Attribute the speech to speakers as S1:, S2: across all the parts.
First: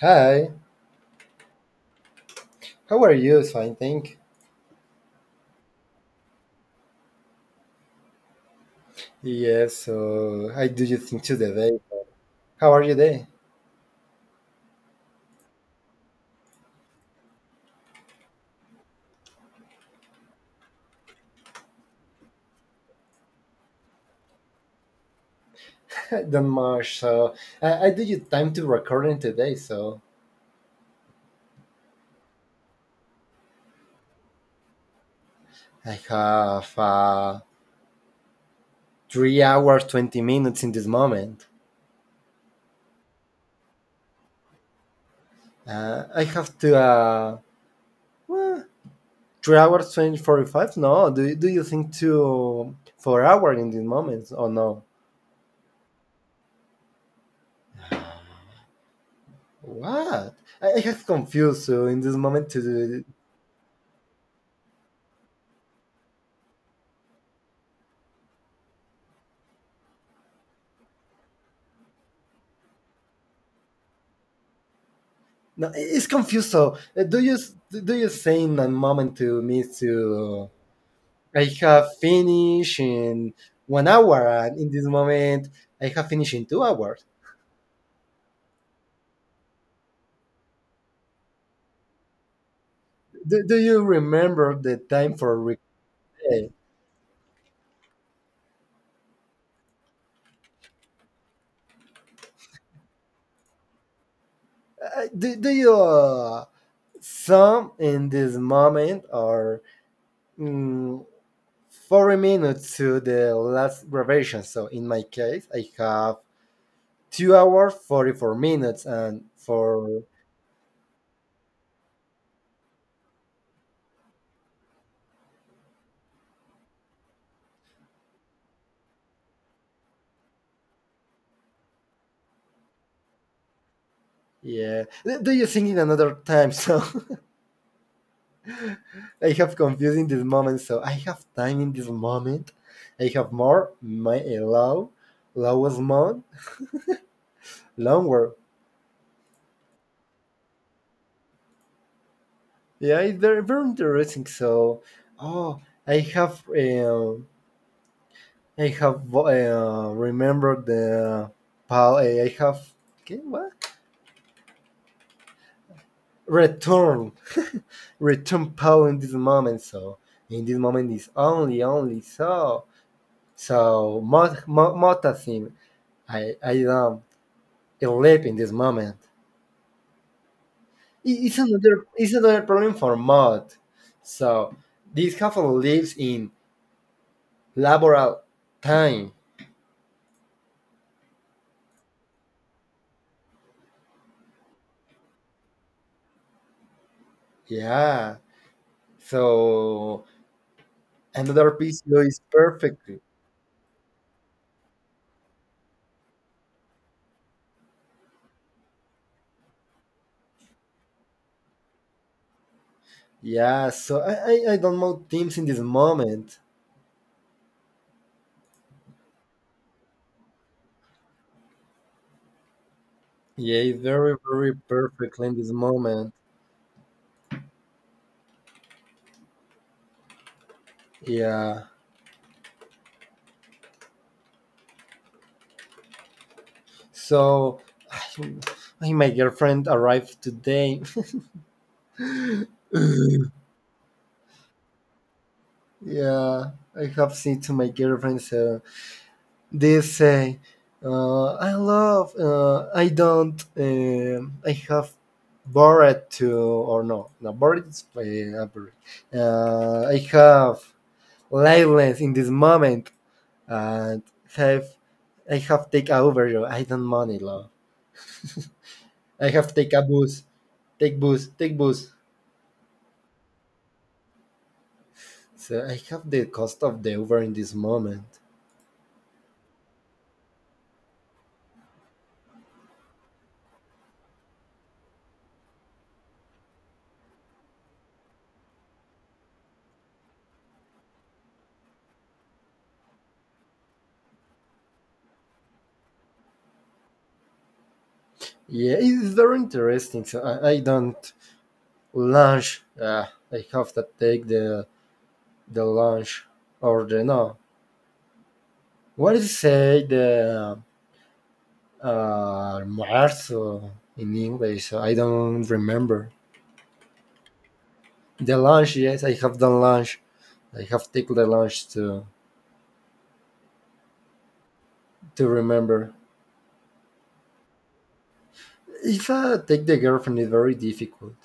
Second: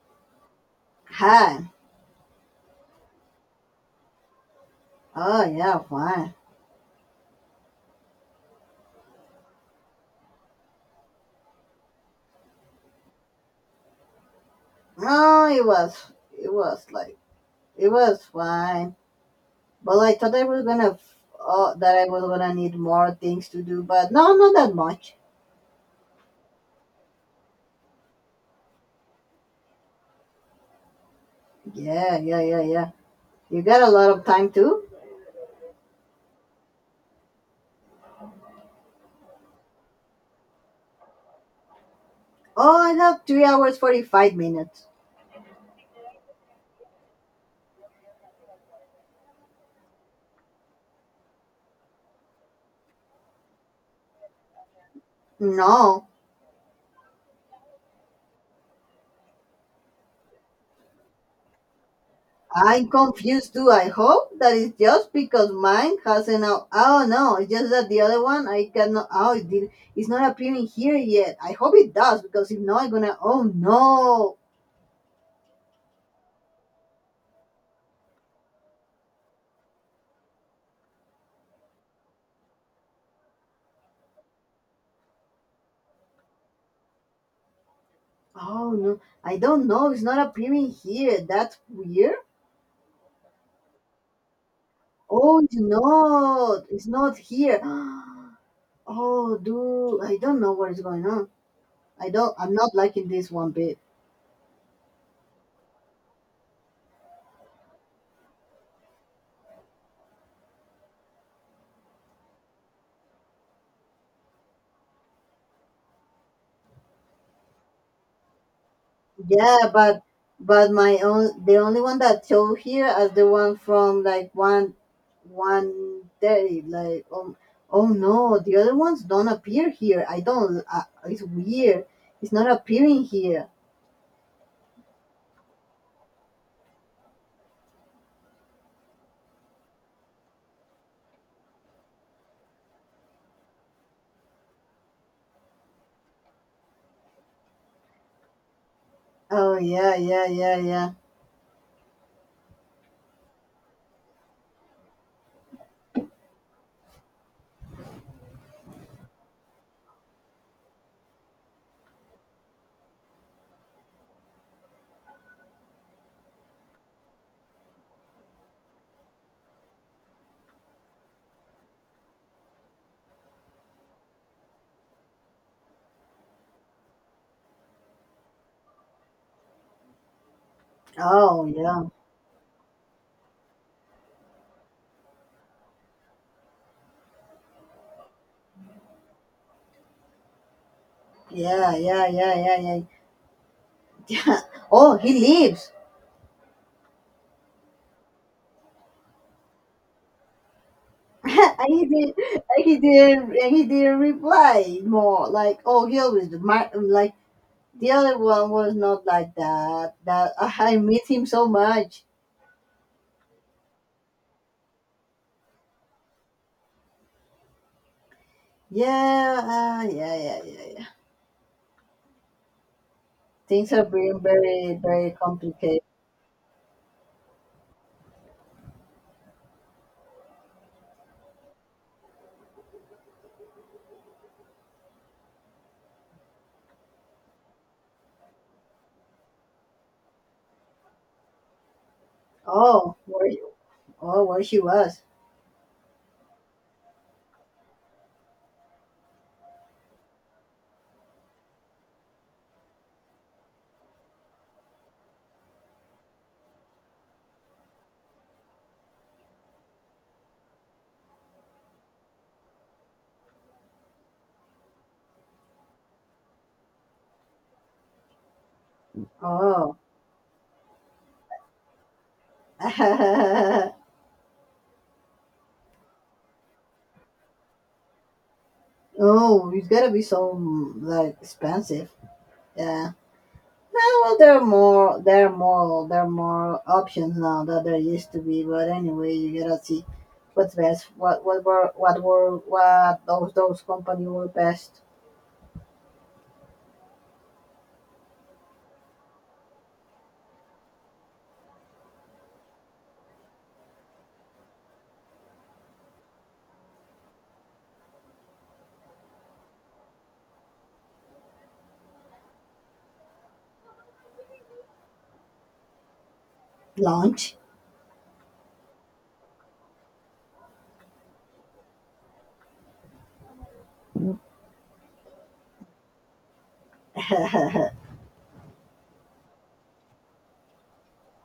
S1: Hi,
S2: Hi.
S1: how are you? Fine, thank.
S2: Oh yeah, fine.
S1: Yes, so I do you think today? How are you today?
S2: No, it was like it was fine. But I thought I was gonna that I was gonna need more things to do, but no, not that much.
S1: Don't much. So I do you time to recording today. So
S2: Yeah, yeah, yeah, yeah. You got a lot of time too.
S1: I have 3 hours 20 minutes in this moment.
S2: Oh, I have 3 hours 45 minutes.
S1: I have to well, 3 hours 20 45. No, do you think to 4 hours in this moment? Oh no,
S2: No,
S1: what? I have confused. So in this moment
S2: I'm
S1: to
S2: confused too. I hope that it's just because mine has an out. Oh no, it's just that the other one I cannot. Oh, it did, it's not appearing here yet. I hope it does because if not, I'm gonna. Oh no!
S1: no, it's confused. So, do you think a moment to me to I have finished in 1 hour, and in this moment I have finished in 2 hours.
S2: Oh no! I don't know. It's not appearing here. That's weird.
S1: Do you remember the time for
S2: Oh, it's
S1: replay?
S2: not. It's not here. Oh, dude. I don't know what is going on. I don't. I'm not liking this one bit.
S1: Do you sum in this moment or mm, 40 minutes to the last revision? So, in my case, I have 2 hours 44 minutes, and
S2: Yeah, but
S1: for
S2: my own the only one that show here is the one from like one one thirty. Like oh no, the other ones don't appear here. I don't. It's weird. It's not appearing here.
S1: yeah. Do you think in another time? So I have confused in this moment. So I have time in this moment. I have more my lowest month, longer.
S2: Oh yeah, yeah, yeah, yeah.
S1: Yeah, it's very very interesting. So, oh, I have um, I have remembered the Paul. I have okay, what return return Paul in this moment. So in this moment is only so mota theme I don't live in this moment.
S2: Oh yeah,
S1: It's another problem for mod. So this couple lives in laboral time.
S2: yeah, yeah, yeah, yeah, yeah. Yeah. Oh, he leaves.
S1: Yeah. So another
S2: And
S1: piece
S2: he did.
S1: is
S2: And he
S1: perfectly.
S2: didn't. And he didn't reply more. Like oh, he always like the other one was not like that. That I miss him so much.
S1: Yeah. So I don't mod teams in this moment.
S2: Yeah, ah, yeah, yeah, yeah, yeah.
S1: Yeah,
S2: Things
S1: it's
S2: are
S1: very
S2: being
S1: very
S2: very, very
S1: perfectly in this
S2: complicated.
S1: moment. Yeah. So my girlfriend arrived today.
S2: Oh, where? Oh, where she was?
S1: Yeah, I have said to my girlfriend they say, I love, I don't, I have bored to, or no, no, bored is not I have lifeless in this moment and have, I have take over you. I don't money, love. I have take
S2: Oh,
S1: a bus, take bus, take bus. So I have the cost of the Uber in this moment.
S2: oh, it's gotta be so like expensive. Yeah. Ah, well, there are more options now that there used to be. But anyway, you gotta see what's best. What, what those company were best.
S1: Yeah, it's very interesting. So I don't lunch. I have to take the lunch or the no. What is say the uh almuerzo in English? I don't remember.
S2: Launch.
S1: The lunch, yes, I have done lunch. I have taken the lunch to remember.
S2: Oh
S1: If I take the girlfriend, it's very difficult.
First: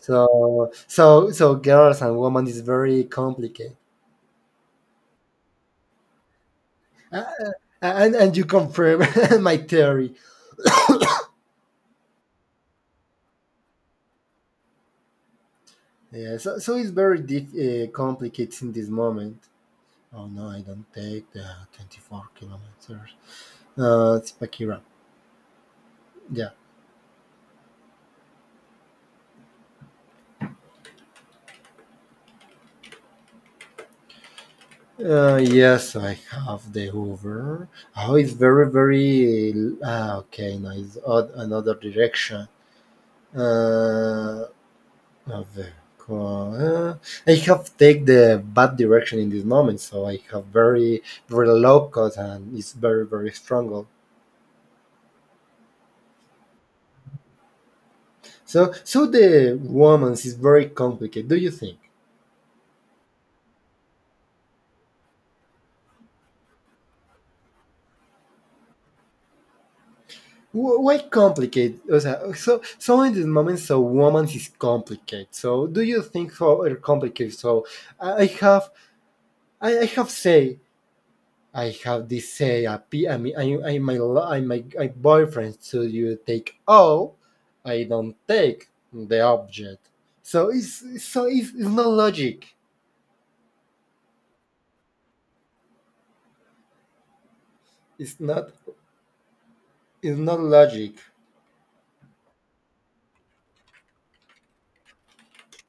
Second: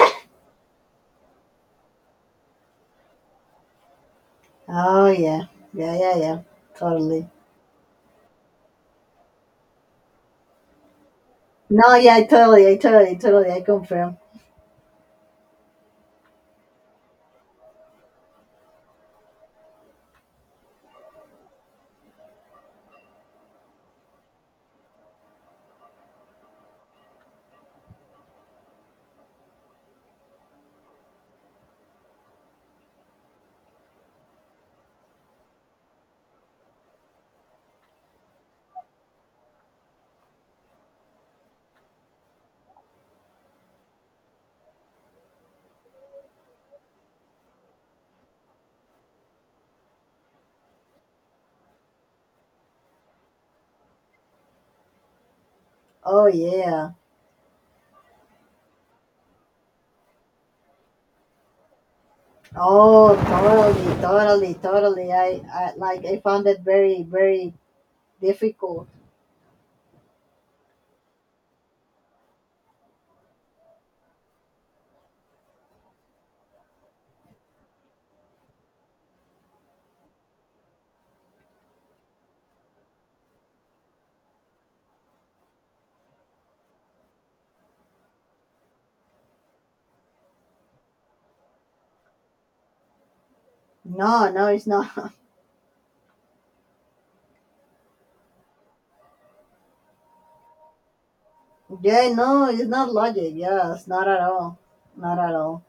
S1: So so girls and women is very complicated.
S2: yeah, yeah, yeah, yeah.
S1: Uh,
S2: Totally.
S1: uh, and you confirm my theory.
S2: No, yeah, totally. I confirm.
S1: Yeah, so it's very complicated in this moment. Oh no, I don't take the 24 kilometers. It's Pakira. Yeah. Yes, I have the Uber. Oh, it's very, very. Ah, okay, now it's odd, another direction. Uh, of the co- uh, I have take the bad direction in this moment, so I have very, very low cut and it's very, very strong.
S2: Oh yeah.
S1: So, so the romance is very complicated. Do you think?
S2: Oh, totally, totally, totally. I like. I found it very, very difficult.
S1: Why complicated? O sea, so in this moment, so romance is complicated. So, do you think so are complicated? So, I I have, I have say, I have this say. I mean, I my, I my, my boyfriend. So you take all, I don't take the object. So it's, so it's not logic.
S2: No, no, it's not.
S1: It's not, it's not logic.
S2: Yeah, no, it's not logic. Yeah, it's not at all. Not at all.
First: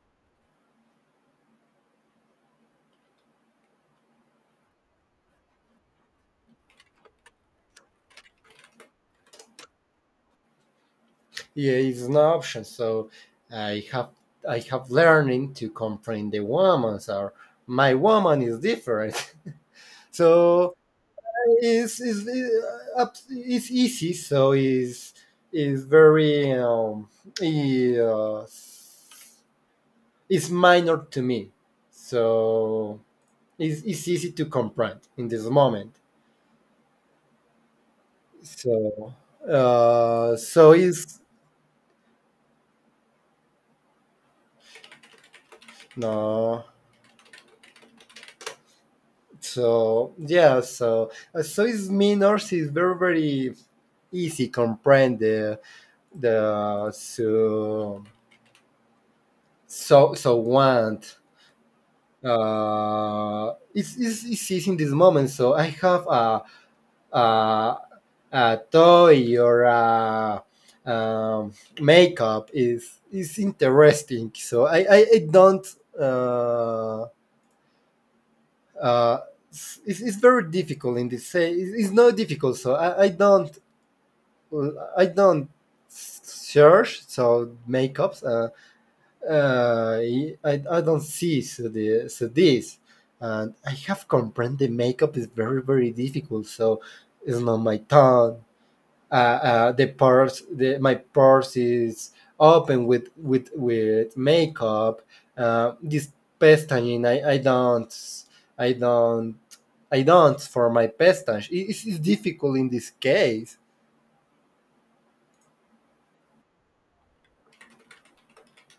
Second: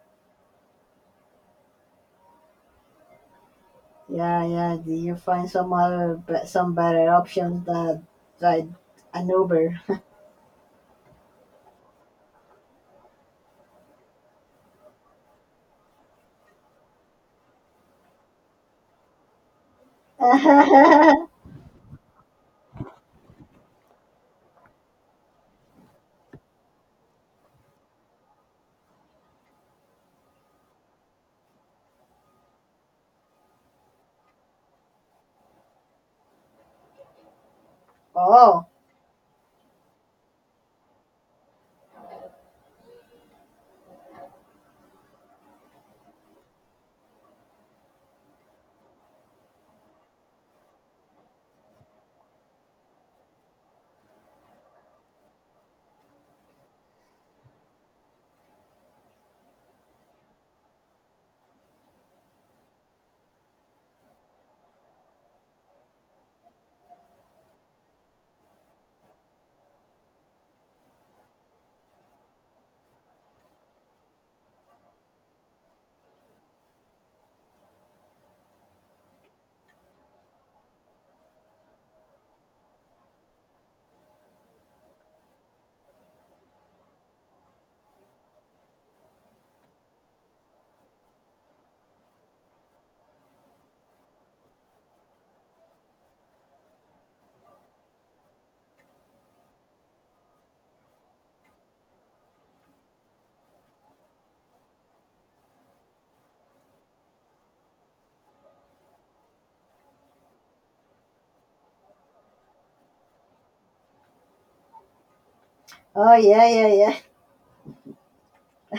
S2: Yeah, yeah. Do you find some other, be- some better options that, like an Uber?
S1: Yeah, it's an option. So I have I have learning to comprehend the woman's or my woman is different. So it's easy. So it's very it, uh, it's minor to me. So it's easy to comprehend in this moment.
S2: Oh, oh
S1: So so it's no. So yeah, so Swiss minors is very very easy comprehend the so so so want. It's easy in this moment. So I have a, a toy or a um, makeup is interesting. So I don't uh uh it's very difficult in this say it's not difficult so I don't well, I don't search so makeups. Uh, I don't see so the so this, and I have comprehend the makeup is very very difficult. So it's not my tongue. The purse, the, my purse is open with with makeup. This pestañe, I don't, I don't, I don't for my pestache. It's difficult in this case.
S2: yeah, yeah,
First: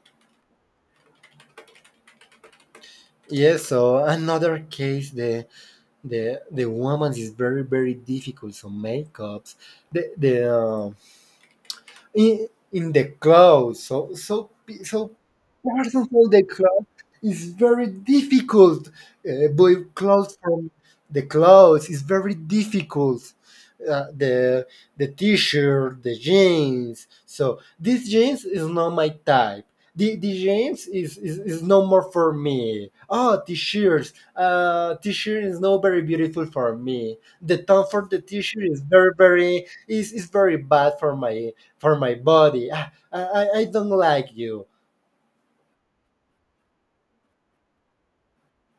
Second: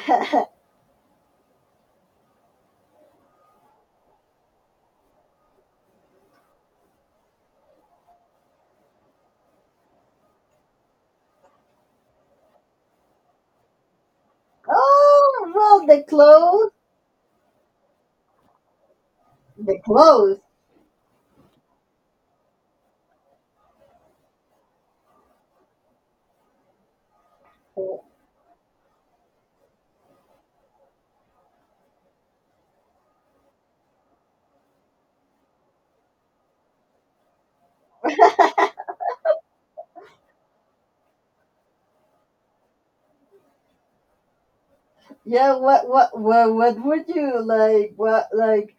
S2: yeah.
S1: Yes, so another case the the woman is very very difficult. So makeups, the in the cloud. So so so
S2: Oh, well,
S1: persons for the cloud is very difficult.
S2: the
S1: But cloud
S2: clothes.
S1: from the clouds is very difficult. The t-shirt, the jeans. So this jeans is not my type. The jeans is no more for me. Oh, t-shirts. T-shirt is not very beautiful for me. The tone for the t-shirt is very very is very bad for my body. Ah, I don't like you.
S2: Yeah, what would you like? What, like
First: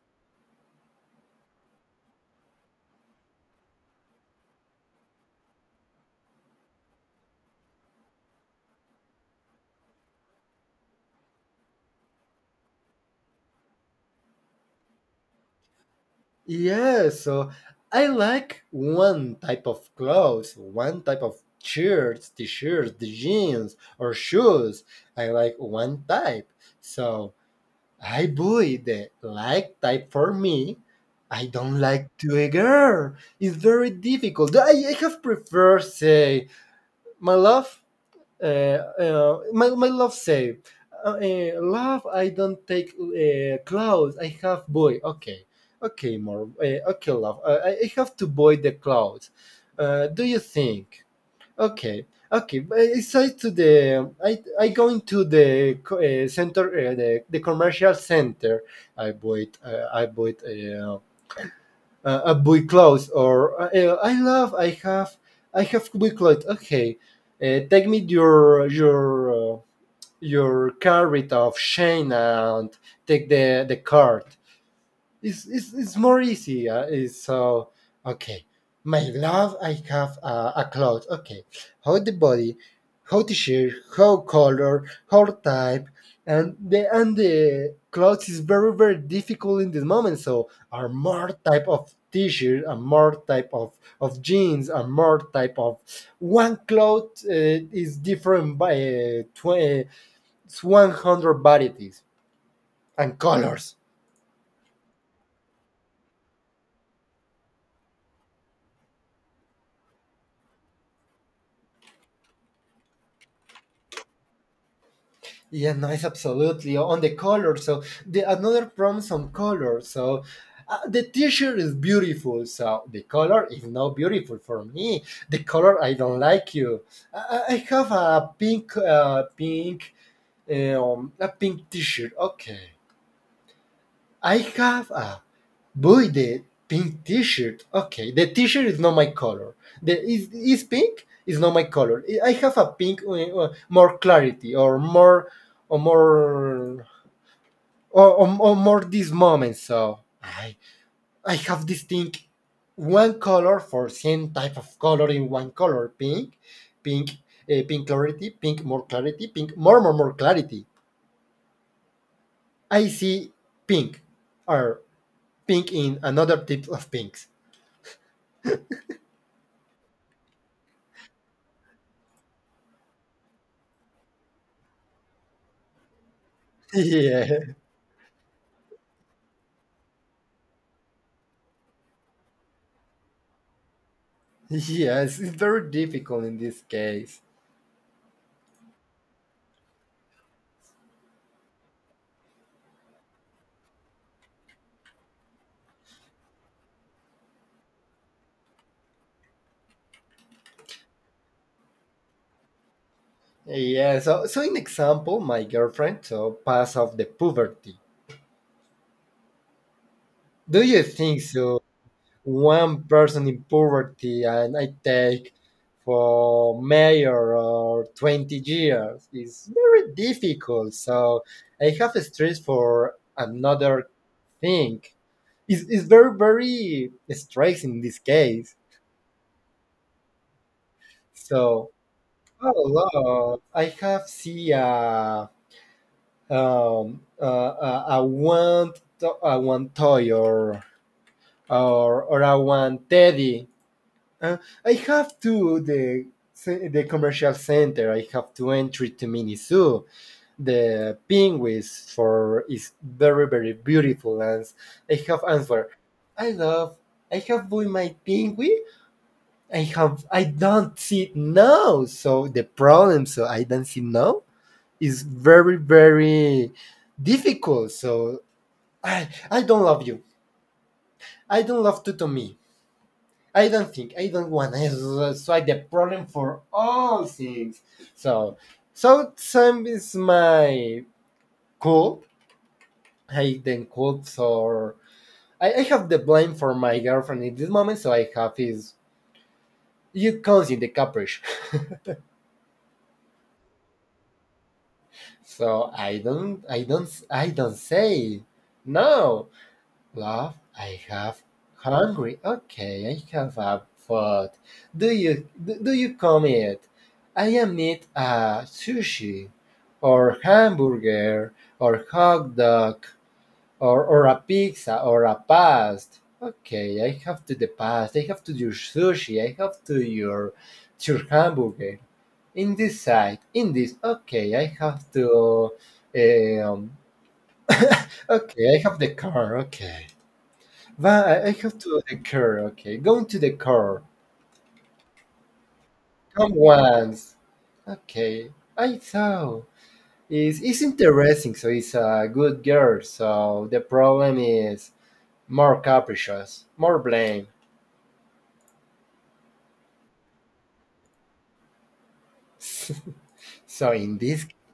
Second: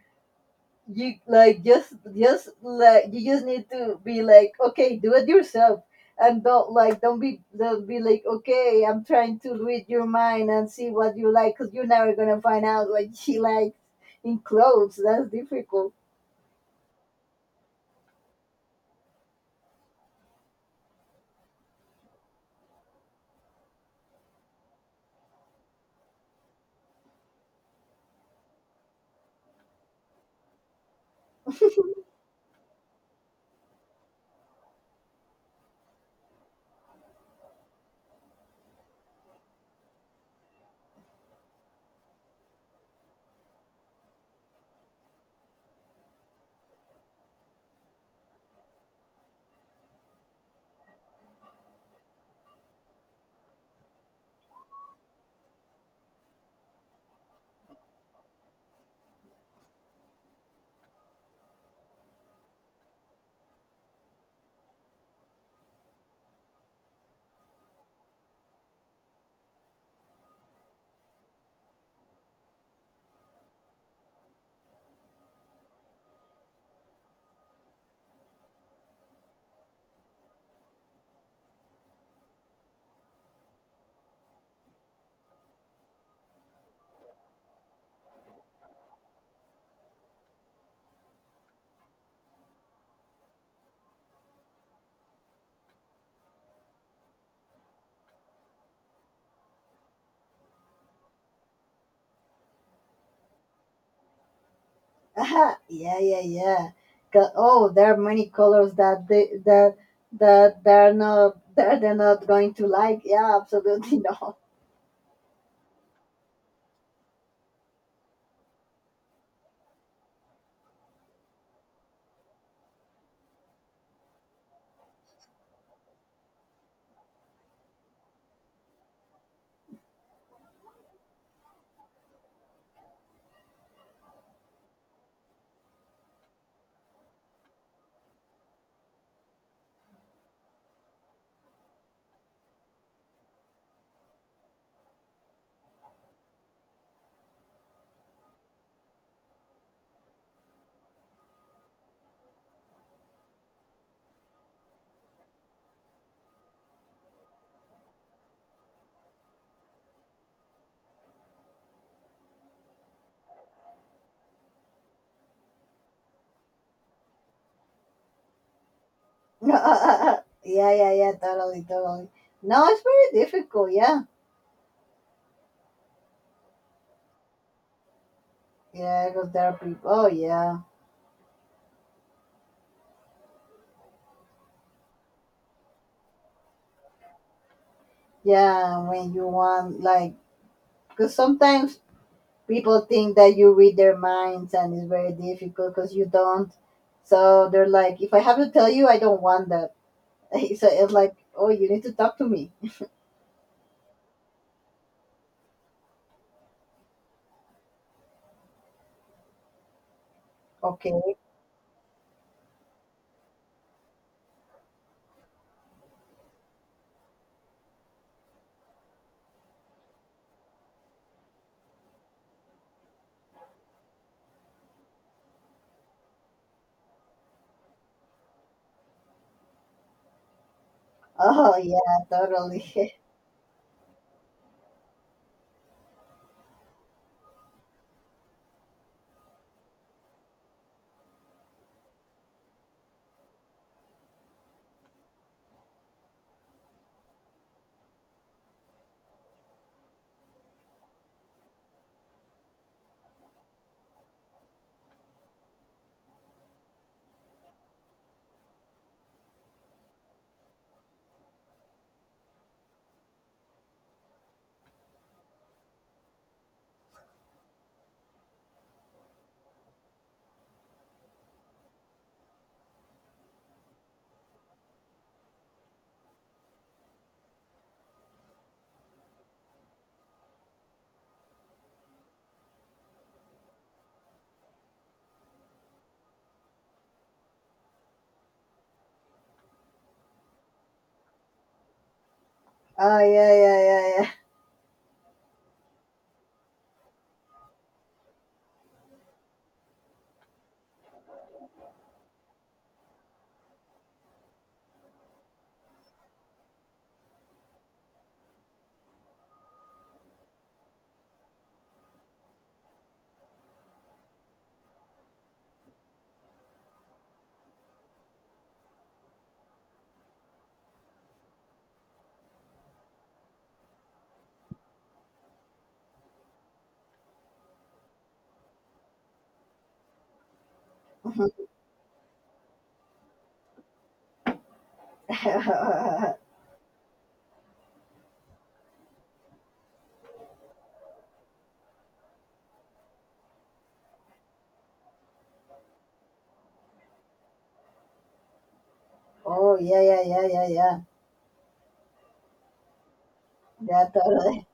S2: you like just like you just need to be like, okay, do it yourself, and don't like, don't be like, okay, I'm trying to read your mind and see what you like, cause you're never gonna find out what she likes in clothes. That's difficult.
S1: Yeah, so I like one type of clothes, one type of shirts, t shirts, the jeans, or shoes. I like one type. So I buy the like type for me. I don't like to a girl. It's very difficult. I have prefer say, my love, my, my love say, love, I don't take clouds. I have boy. Okay, okay, more. Okay, love. I have to boy the clouds. Do you think? Okay, okay. But it's I to the I going to the center, the commercial center. I bought I bought. A boy clothes or I love I have boy clothes. Okay, take me your carrot of Shane and take the card it's more easy. It's so okay. My love, I have a cloth. Okay, how the body, how the shape, how color, how type, and the clothes is very very difficult in this moment. So are more type of t-shirt, are more type of jeans, are more type of one cloth is different by varieties and colors.
S2: Aha, yeah, yeah, yeah. Oh, there are many colors that they're not going to like. Yeah, absolutely not.
S1: Yeah, nice, absolutely. On the color, so the another promise on color. So the T-shirt is beautiful. So the color is not beautiful for me. The color I don't like you. I have a pink, pink, a pink T-shirt. Okay, I have a boy the pink T-shirt. Okay, the T-shirt is not my color. The is pink is not my color. I have a pink more clarity or more or more or more this moment. So I have this thing, one color for same type of color in one color, pink, pink, pink clarity, pink more more more clarity. I see pink, or pink in another type of pinks.
S2: Yeah, yeah, yeah. Totally, totally. No, it's very difficult. Yeah,
S1: Yeah,
S2: yeah. Because there are people. Oh, yeah,
S1: yes, it's very difficult in this case.
S2: yeah. When you want like, because sometimes people think that you read their minds, and it's very difficult because you don't. So they're like, if I have to tell you, I don't want that. So it's like, oh, you need to talk to me.
S1: Yeah, so so in example, my girlfriend so pass off the poverty. Do you
S2: Okay.
S1: think so? One person in poverty and I take for mayor or 20 years is very difficult. So I have stress for another thing. It's very, very stress in this case.
S2: Oh
S1: So,
S2: yeah, totally.
S1: hello, I have see a one, to, a one toy or a one teddy Uh, I have to the the commercial center. I have to entry to Miniso. The penguins for is very very beautiful, and I have answer. I love. I have bought my penguin. I have. I don't see now. So the problem. So I don't see now is very very difficult. So I don't love you. I don't love to me. I don't think I don't want to solve the problem for all things. So, so Sam is my cult. I then cults or I have the blame for my girlfriend in this moment. So I have his. It comes in the caprice.
S2: Oh yeah, yeah, yeah, yeah.
S1: so I don't say no. Love, I have hungry. Okay, I have a food. Do you do you come it? I am need a sushi, or hamburger, or hot dog, or a pizza, or a past. Okay, I have to the past. I have to your sushi. I have to your hamburger. In this side, in this. Okay, I have to. Um, okay, I have the car. Okay. But I have to the car, okay. Going to the car. Come once. Okay. I saw. It's interesting, so it's a good girl, so the problem is more capricious, more blame.
S2: Oh yeah, yeah, yeah, yeah, yeah.
S1: so
S2: Yeah,
S1: in this
S2: totally.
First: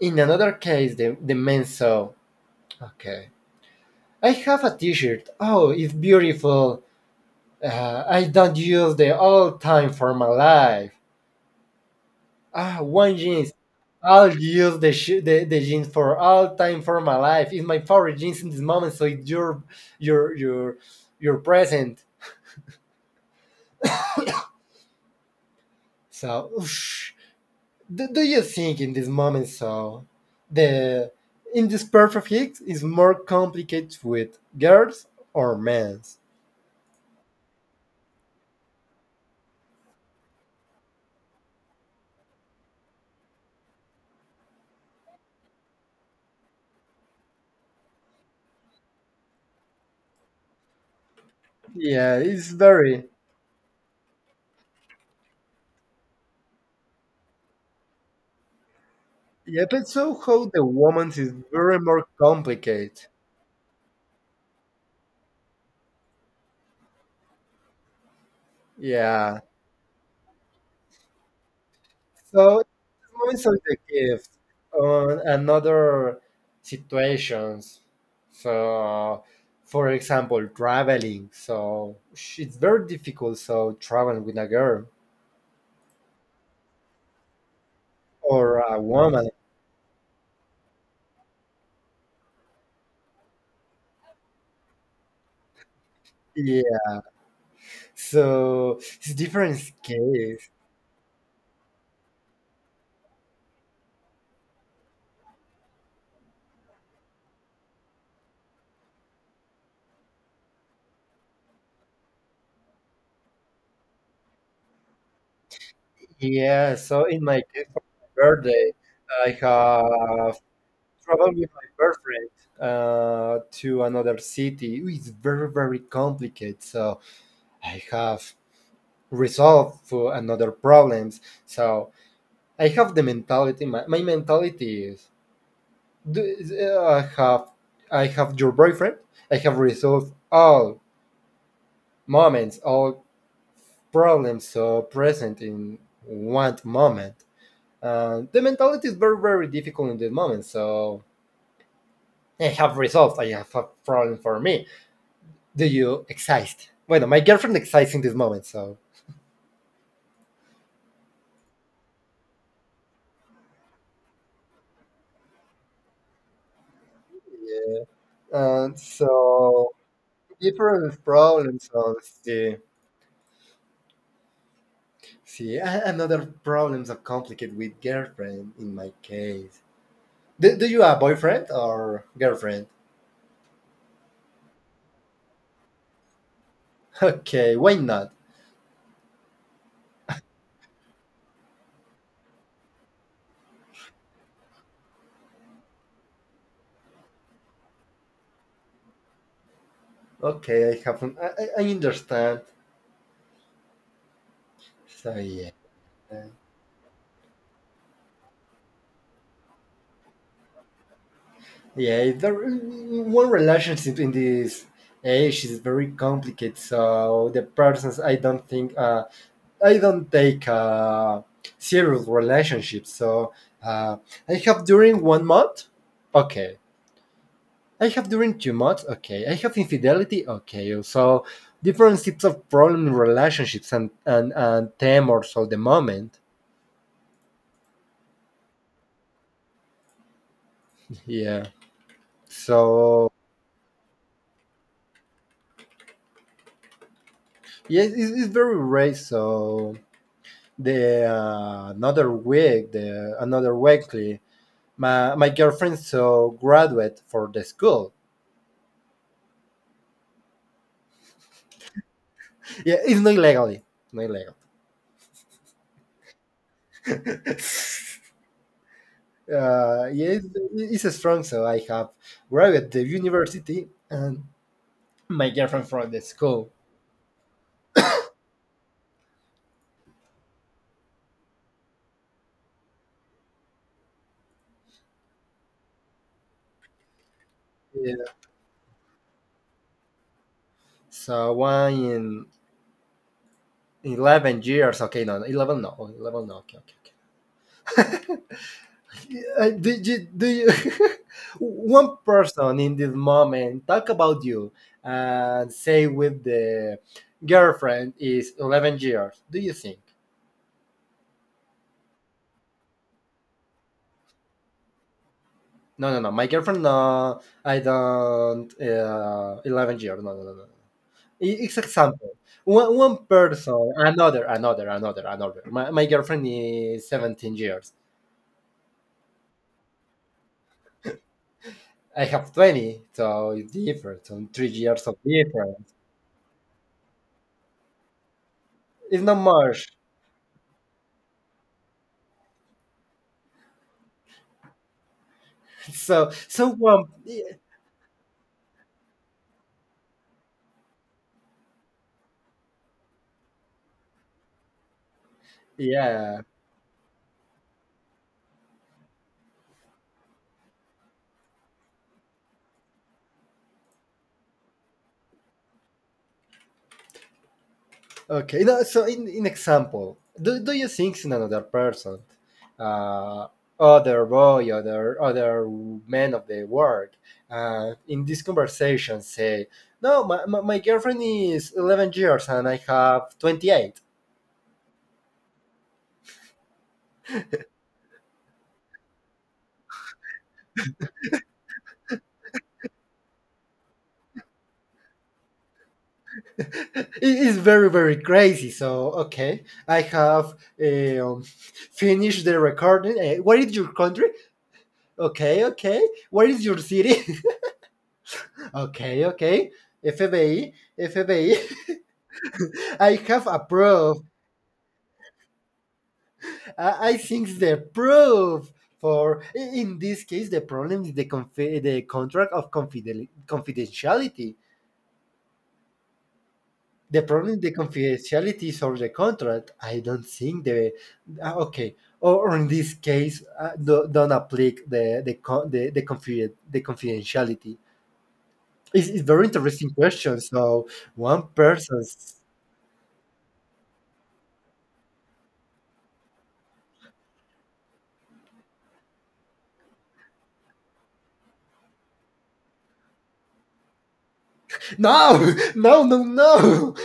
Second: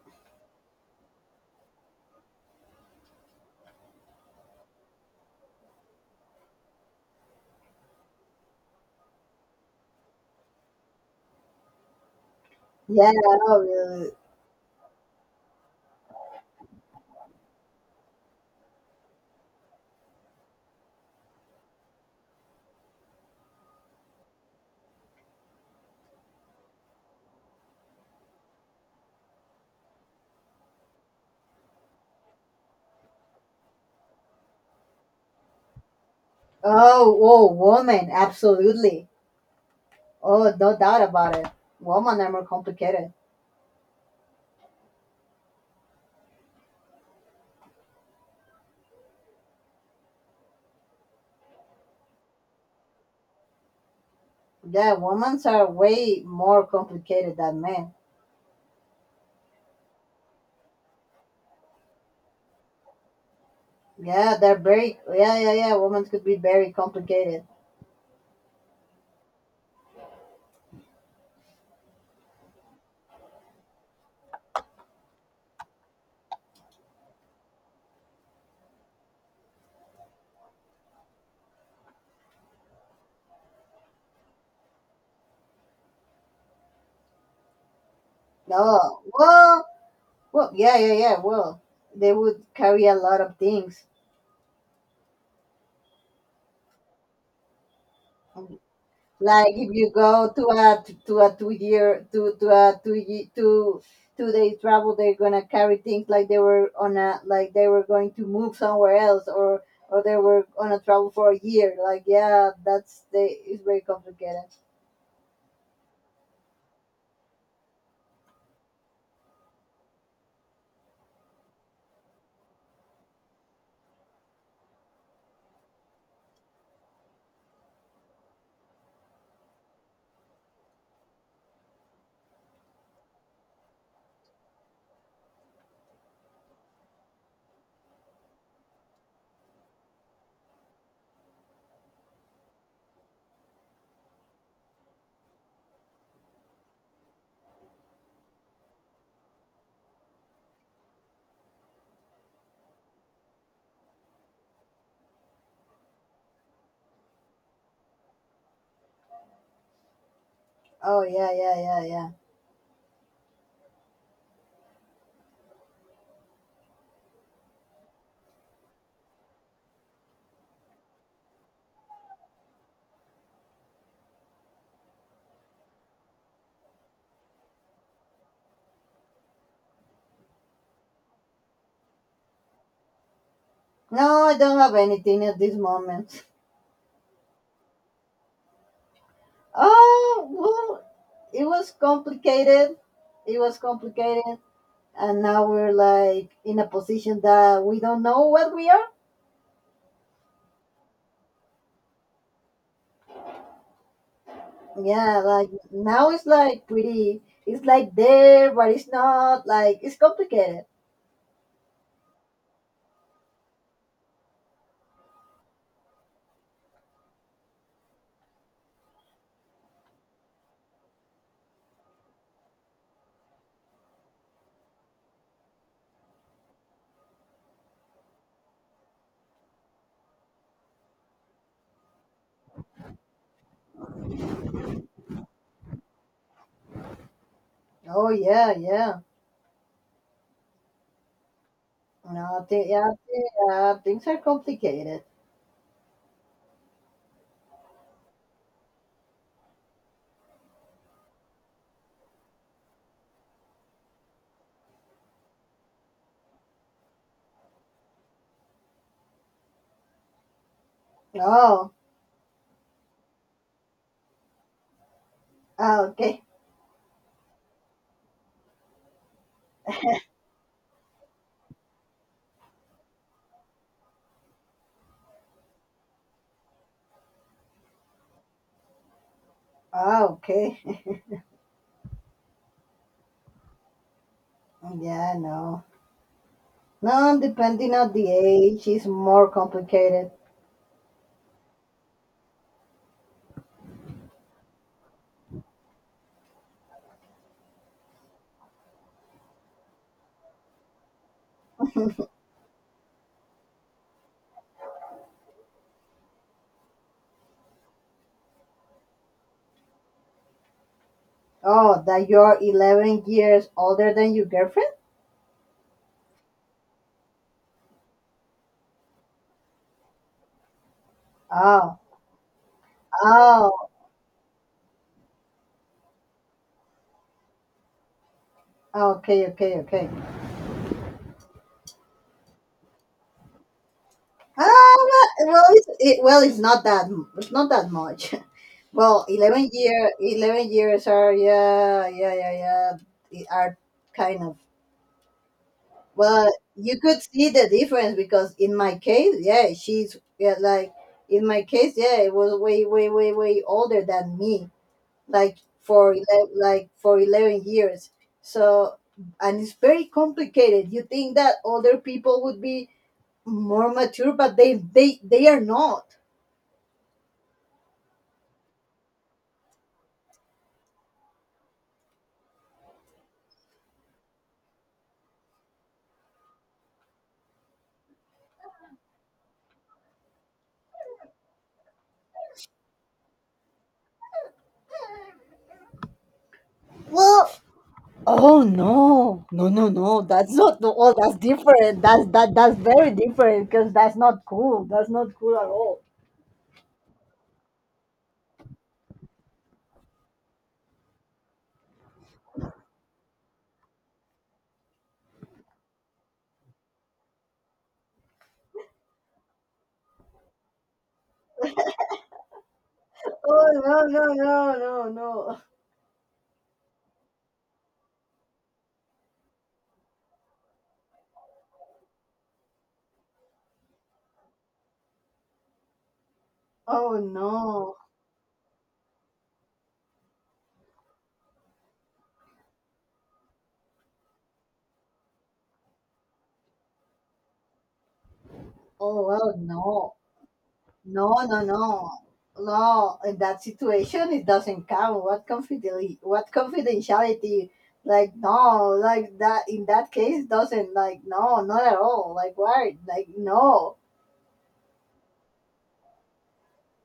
S1: in another case the man. Saw okay. I have a t-shirt. Oh, it's beautiful. I don't use the all time for my life. Ah,
S2: Yeah.
S1: one jeans
S2: Oh, really.
S1: I'll use the, the jeans for all time for my life. It's my favorite jeans in this moment. So it's your your your present. So oof. Do you think in this moment so the in this perfect hit is more complicated with girls or men's?
S2: Oh, oh, woman, absolutely. Oh, no doubt about it. Women are more complicated.
S1: Yeah, it's very,
S2: Yeah, women are way more complicated than men.
S1: yeah. But so how the woman's is very more complicated.
S2: Yeah, they're very. Yeah, yeah, yeah. Women could be very complicated.
S1: Yeah. So it's more subjective on another situations. So, for example, traveling. So it's very difficult. So traveling with a girl or a
S2: No.
S1: woman.
S2: Well, well, yeah, yeah, yeah. Well, they would carry a lot of things.
S1: Yeah. So it's
S2: Like
S1: different
S2: if you go
S1: case.
S2: to a two year to a two ye- two two day travel. They're gonna carry things like they were on a, like they were going to move somewhere else, or they were on a travel for a year. Like, yeah, that's they, it's very complicated.
S1: Yeah. So in my case, for my birthday, I have traveled with my girlfriend to another city. It's very very complicated. So I have resolve for another problems. So I have the mentality. My mentality is do, uh, I have I have your boyfriend. I have resolved all moments, all problems so present in one moment. The mentality is very very difficult in the moment. So I have resolved. I have a problem for me. Do you exist? Bueno, my girlfriend exists in this moment, so
S2: Oh yeah, yeah, yeah, yeah.
S1: and so different problems on the. See, another problems are complicated with girlfriend in my case. Do you have boyfriend or girlfriend?
S2: No, I don't have anything at this moment.
S1: Okay, why not?
S2: Oh well. it was complicated it was complicated, and now we're like in a position that we don't know what we are.
S1: Okay, I have. I understand. So
S2: Yeah, like
S1: yeah,
S2: now it's like pretty. It's like there, but it's not like it's complicated.
S1: yeah. The one relationship in this age is very complicated. So the persons I don't think, I don't take serious relationship. So uh, I have during one month. Okay, I have during too much. Okay. I have infidelity. Okay. So different types of problem in relationships, and them or so the moment.
S2: Oh yeah, yeah.
S1: Yeah.
S2: No,
S1: So
S2: yeah, things are complicated.
S1: yeah, it's very rare. So the, another week, the another weekly, my girlfriend so graduate for the school.
S2: Oh,
S1: Yeah, it's not legally. Not legal.
S2: ah, okay,
S1: Yeah, it's a strong. So I have graduate the university and my girlfriend from the school.
S2: ah, okay. Yeah, no, no. Depending on
S1: Yeah.
S2: the age, it's more complicated.
S1: So one in 11 years. Okay, no, no, 11. No, oh, 11. No. Okay, okay, okay. Did you do you one person in this moment talk about you and say with the girlfriend is 11 years? Do you think?
S2: Oh, that you're 11 years older than your girlfriend.
S1: No, no, no. My girlfriend. No, I don't. 11 years. No, no, no, no, no. It's
S2: Oh,
S1: example. One
S2: oh,
S1: person, another. My girlfriend is 17 years.
S2: okay, okay, okay.
S1: I have 20, so it's different. So 3 years
S2: Um,
S1: of
S2: well, it's,
S1: difference.
S2: it, well, it's not that m- it's not that much.
S1: It's
S2: Well,
S1: not much.
S2: 11 years are yeah, yeah, yeah, yeah. It are kind of
S1: So,
S2: well,
S1: so
S2: you
S1: one,
S2: could see the difference because in my case, yeah, she's yeah, like in my case, yeah, it was way, way, way, way older than me, like for
S1: yeah.
S2: like for 11 years. So, and it's very complicated. You think that older people would be more mature, but they are not.
S1: Okay. No, so, in example, do you think in another person, uh, other boy, other man of the world, in this conversation say, no, my girlfriend is 11 years and I have 28.
S2: Well, oh no, no, no, no. That's not no. Oh, that's different. That's that. That's very different because that's not cool. That's not cool at all.
S1: It's very very crazy. So okay, I have, um, finished the recording. What is your country? Okay, okay. What is your city? Okay, okay. FBI. Fbi I FBI. I have
S2: Oh no,
S1: approved.
S2: no, no, no, no.
S1: I think the proof for in this case the problem is the contract of confidentiality.
S2: Oh
S1: The problem is the
S2: no.
S1: confidentiality is on the contract. I don't think the, ah, okay, or, in this case, do, don't apply the co- the, confiden- the, confidentiality. It's
S2: Oh
S1: very
S2: well,
S1: interesting
S2: no,
S1: question. So
S2: no,
S1: one
S2: no, no,
S1: person's
S2: no. In that situation, it doesn't count. What confidentiality? What confidentiality? Like no, like that. In that case, doesn't like no, not at all. Like why? Like no.
S1: no, no, no, no.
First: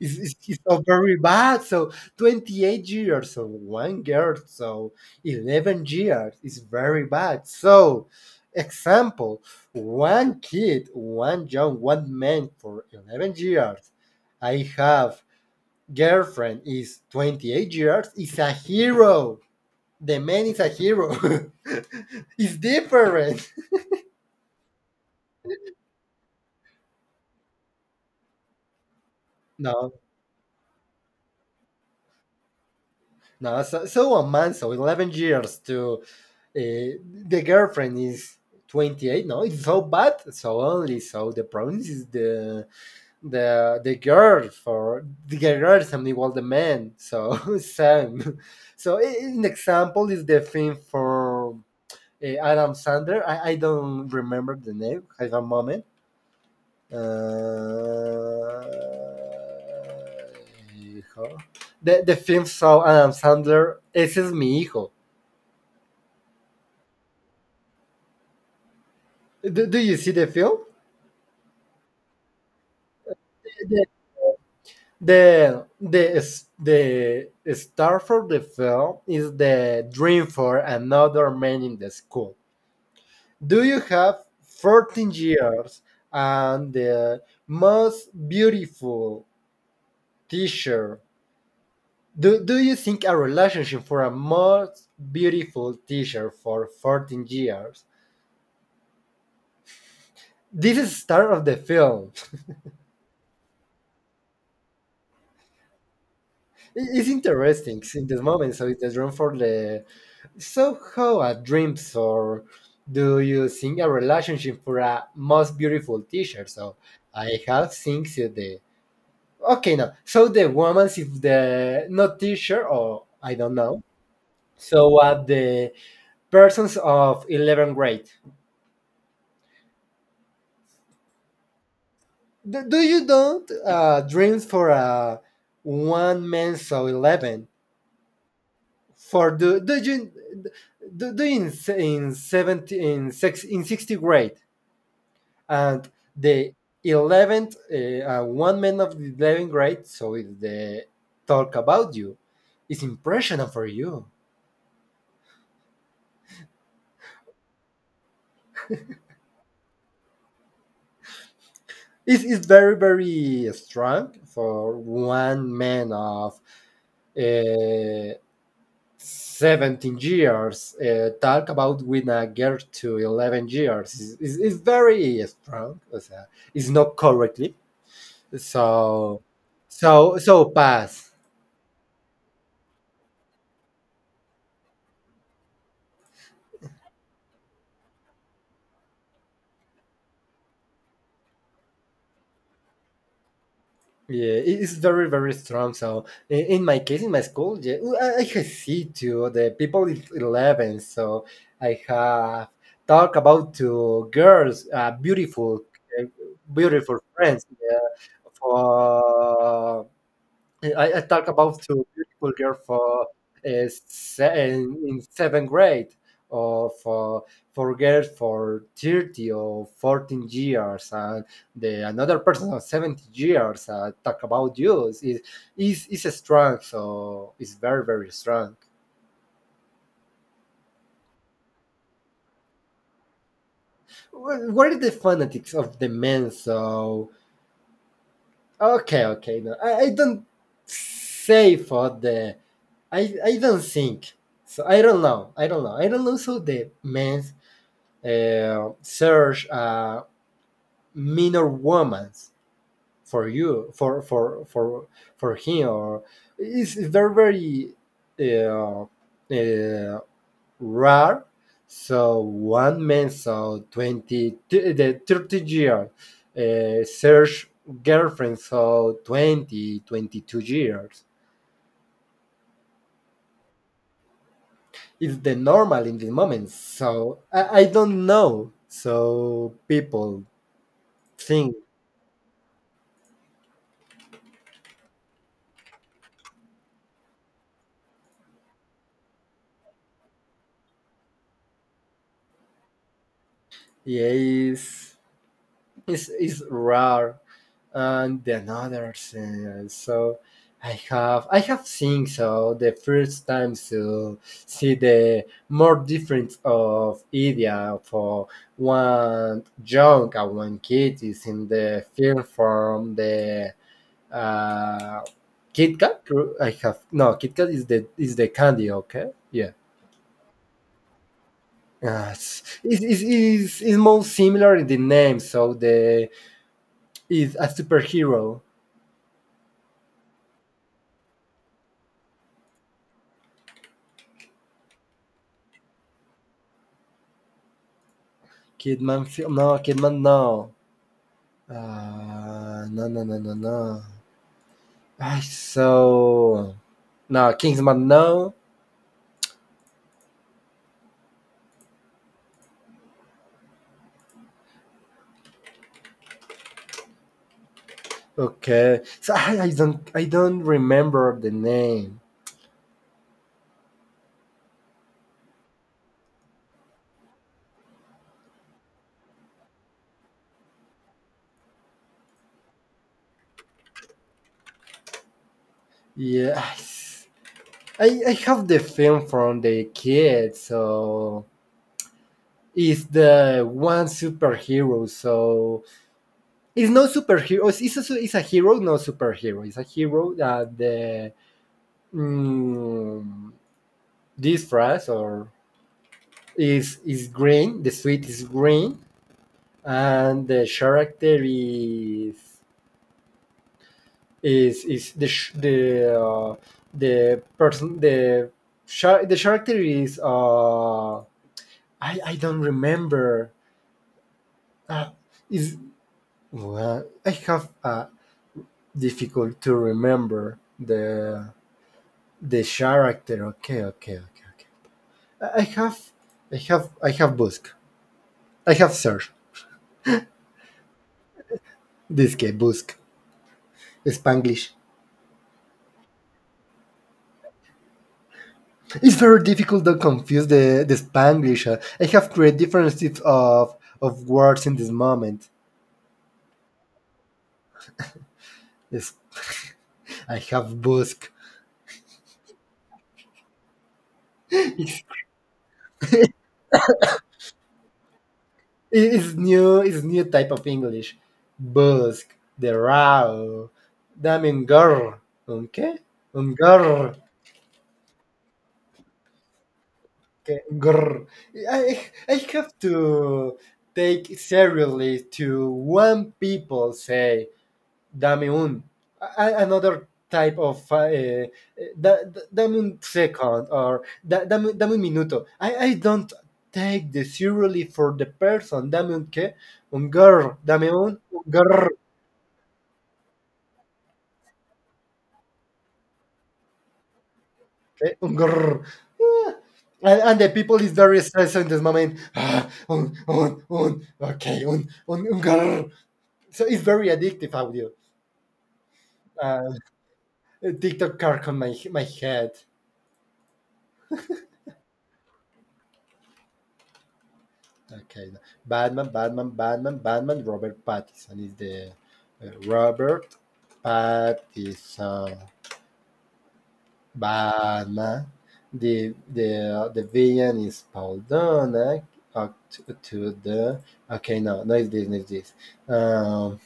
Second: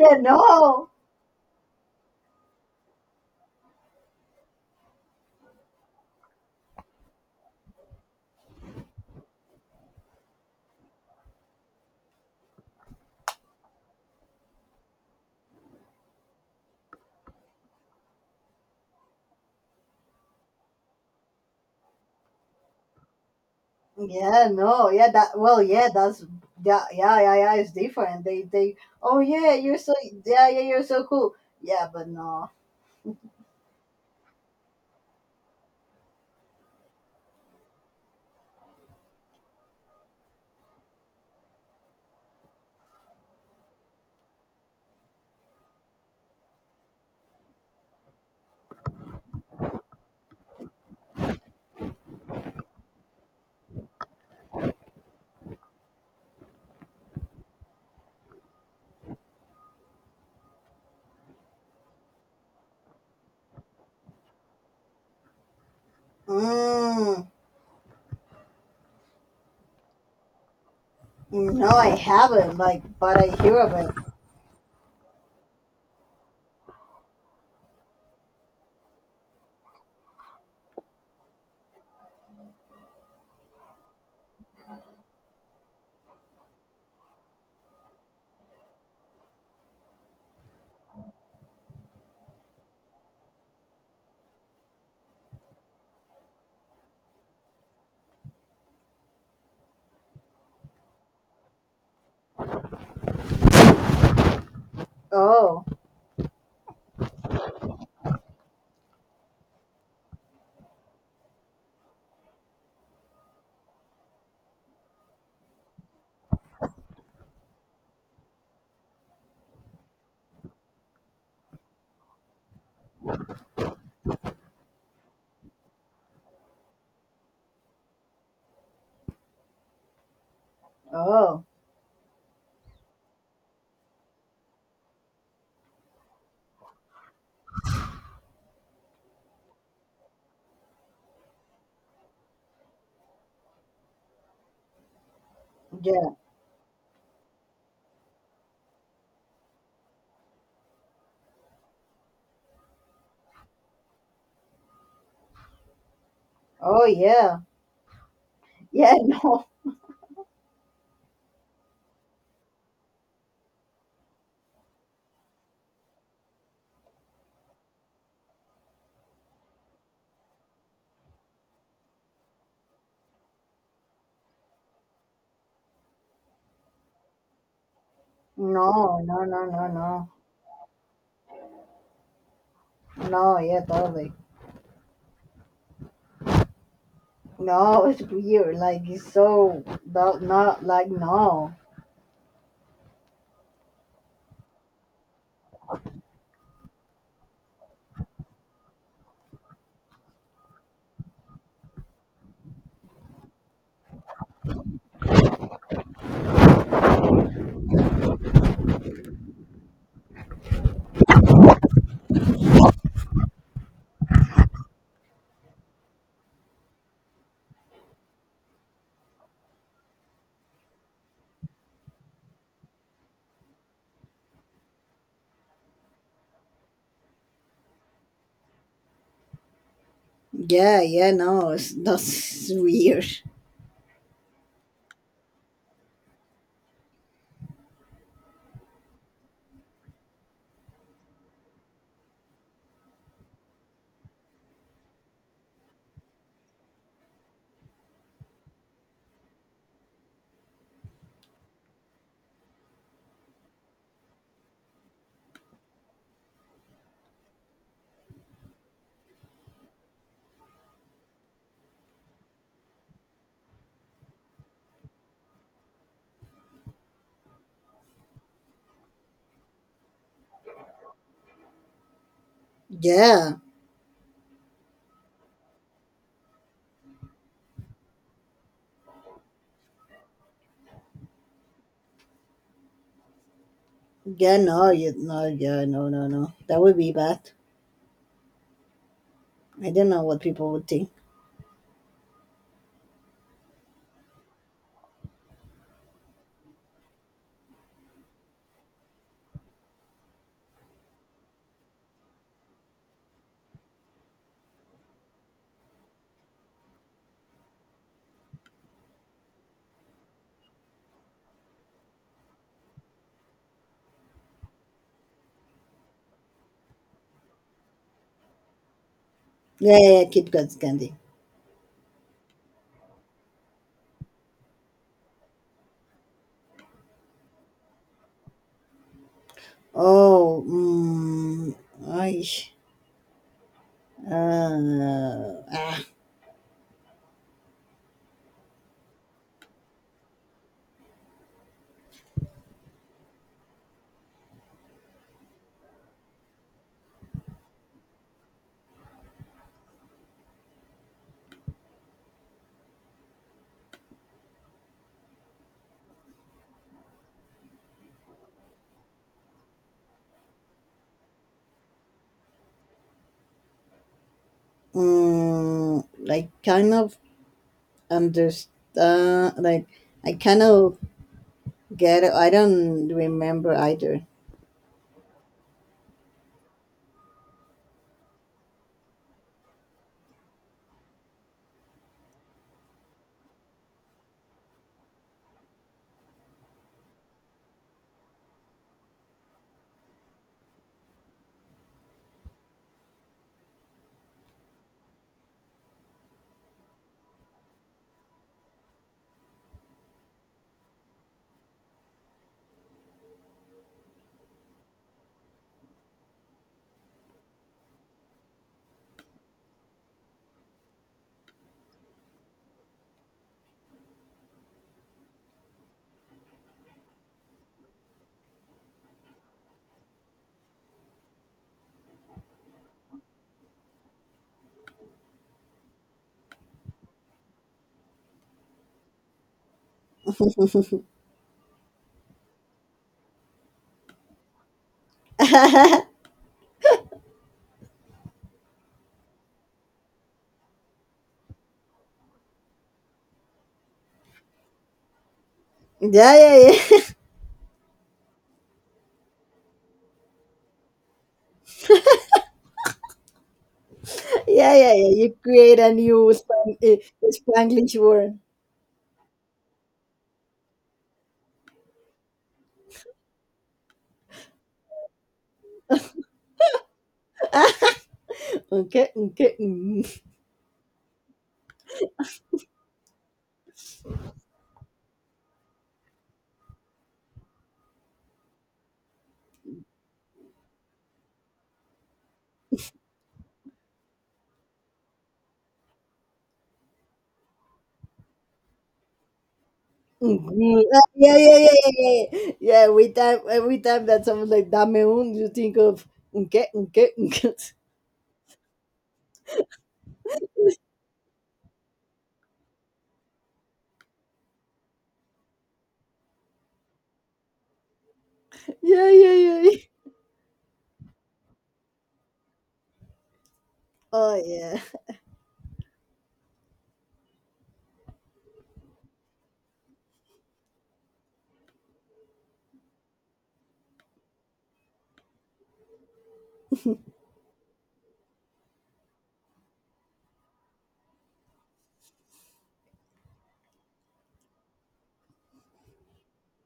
S1: It's, it's, it's so
S2: no.
S1: very bad. So 28 years of one girl, so 11 years is very bad. So, example, one kid, one young, one man for 11 years. I have girlfriend is 28 years, is a hero. The man is a hero. It's different.
S2: Yeah, no, yeah, that well, yeah, that's yeah, yeah, yeah, yeah. It's different. They, oh yeah, you're
S1: No,
S2: so yeah, yeah, you're so cool. Yeah, but no.
S1: no. So, so a man, so 11 years to, uh, the girlfriend is 28, no, it's so bad, so only so the problem is the girl for the girl something was the man so same. So an example is the film for, Adam Sandler. I don't remember the name, have a moment. uh, the, film saw Adam Sandler, ese es mi hijo.
S2: Mm,
S1: Do you see the film?
S2: no, I haven't. Like, but I hear of
S1: the,
S2: it.
S1: The star for the film is the dream for another man in the school. Do you have 14 years and the most beautiful teacher? Do you think a relationship for a most beautiful teacher for 14 years? This is start of the film.
S2: Oh,
S1: It's interesting in this moment. So it's the dream for the. So, how a dreams or do you think a relationship for a most beautiful teacher? So, I have things in the, okay, no. So the woman is the not teacher, or I don't know. So, the persons of 11th grade.
S2: oh,
S1: Do you don't, dreams for a one man so 11? For do you do in 70 in six in 60 grade? And
S2: yeah,
S1: the 11th, one man of the 11th grade, so it's the talk about you is impressionable for you.
S2: oh yeah, yeah, no,
S1: It's very very strong for one man of, uh, 17 years, talk about with a girl to 11 years. It is very strong, o sea, it's not correctly
S2: no, no,
S1: so
S2: no, no, no,
S1: pass.
S2: no, yeah, totally. No, it's weird. Like, it's so not, not like no.
S1: Yeah, it is very, very strong. So in my case, in my school, yeah, ooh, I have see to the people is 11. So I have talk about to girls, beautiful, uh, beautiful friends, yeah, for I talk about two beautiful girl for, in seventh grade, or for girls for 30 or 14 years, and the another person of 70 years, talk about you is strong, so it's very very strong.
S2: Yeah, yeah, no, it's that's weird.
S1: What are the fanatics of the men? So okay, okay, no, I don't say for the, I don't think so. I don't know. I don't know. I don't know. So the men, search, minor women for you for him, or it's very very, uh, uh, rare. So one man saw the 30 year, search girlfriend so 20 22 years
S2: Yeah.
S1: is the normal in this moment. So I don't know. So people think
S2: Yeah, no, you no, yeah, no, no, no. That would be bad. I don't know what people would think.
S1: EA is rare. And the another thing. So I have seen so the first time to see the more difference of idea for one young and one kid is in the film from the, uh, Kit Kat. I have no, Kit Kat is the candy. Okay, yeah.
S2: Yeah, yeah, yeah, Kit Kat's candy.
S1: It's most similar in the name, so the is a superhero.
S2: Oh, mm, I, ah,
S1: No, Kidman, no, no, no, no, no, no. I, so no, Kingsman, no. Okay, so I don't, I don't remember the name.
S2: mm, I kind of understand. Like, I kind of get it. I don't remember either.
S1: Yeah, I have the film from the kid, so is the one superhero. So it's no superhero. It's a hero, no superhero. It's a hero that the, mm, this phrase or is green. The suit is green, and the character is the uh, the person, the character is, uh, I don't remember. Uh, is well, I have, difficult to remember the character. Okay, okay, okay, okay. I- have, I have Busk. I have Search. This guy Busk. Spanglish.
S2: Yeah,
S1: It's very difficult to confuse the Spanglish. I have created different types of words in this moment.
S2: yeah, yeah,
S1: Yes. I have Busk.
S2: yeah, yeah,
S1: It's,
S2: yeah. You create a new Span- eh, Spanglish word.
S1: it's new. It's new type of English. Busk. The raw. Damn girl. Okay. Girl.
S2: Okay, okay. Mm.
S1: Okay, grr. I have to take seriously to one people say dame un, another type of, dame un second, or dame un minuto. I don't take the seriously for the person. Dame un qué? Un grr.
S2: Mhm.
S1: Dame
S2: Ah, yeah,
S1: un,
S2: yeah, yeah,
S1: grr.
S2: yeah, yeah. Yeah, every time that someone like dame un, you think of unke, unke, unke.
S1: Okay? Un grr. Ah. And the people is very stressed in this moment. Ah, un. Okay, un grr. So it's very addictive audio.
S2: Yeah, yeah, yeah.
S1: Uh,
S2: Yeah.
S1: TikTok car on my head.
S2: Oh yeah.
S1: Okay, Batman. Robert Pattinson is the, Robert Pattinson. Batman. The villain is Paul Dana. Up to the, okay, no, no, it's this, no, it's this. Um,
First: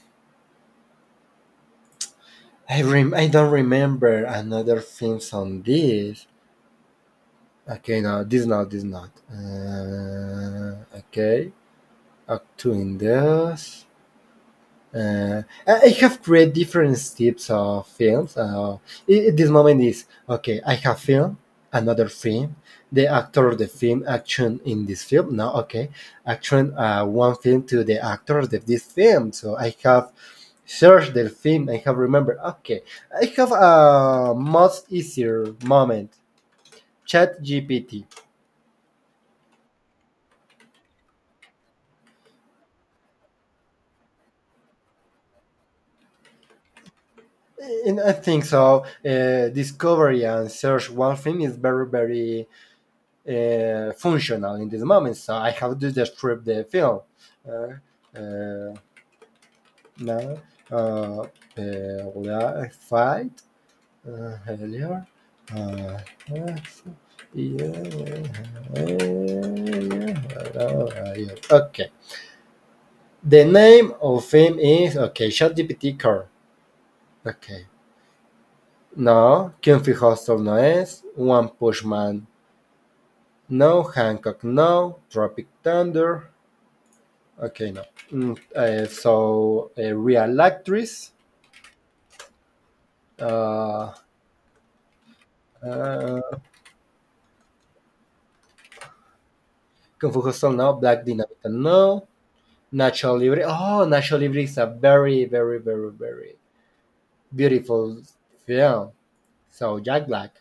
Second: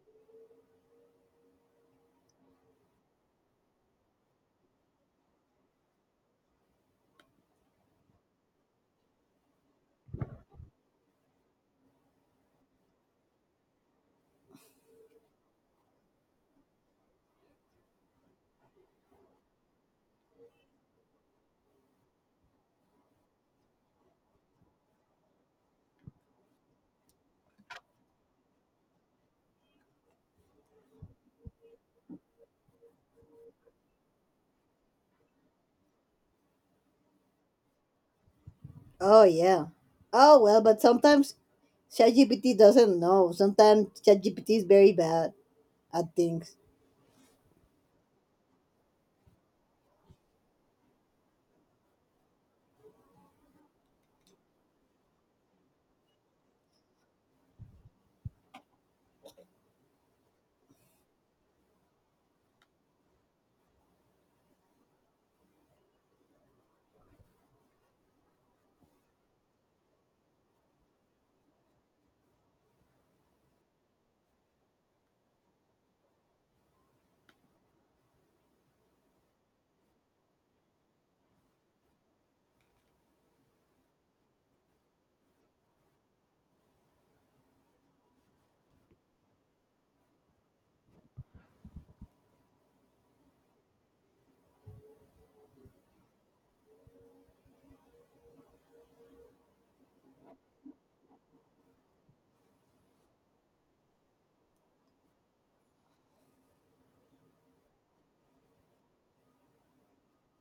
S1: I I don't remember another films on this. Okay, no, this not, this not. Okay. Up to, I have read different types of films. This moment is okay. I have film, another film, the actor of the film, action in this film. Now, okay, action, one film to the actors of this film. So I have searched the film. I have remembered. Okay, I have a much easier moment. Chat GPT.
S2: Oh yeah. Oh well, but sometimes ChatGPT doesn't know. Sometimes ChatGPT is very bad at things.
S1: And I think so. Discovery and search one film is very, very, functional in this moment. So I have to describe the film. Uh, uh, Now, fight, earlier. Uh, okay. The name of film is, okay. ChatGPT car. Okay. No. Quien Hostel no es. One Pushman. No. Hancock. No. Tropic Thunder. Okay, no. So, a real actress. Uh, uh, Kung Fu, no. Black Dynamite, no. Nacho Libre. Oh, Nacho Libre is a very, very, very, very beautiful film. So, Jack Black.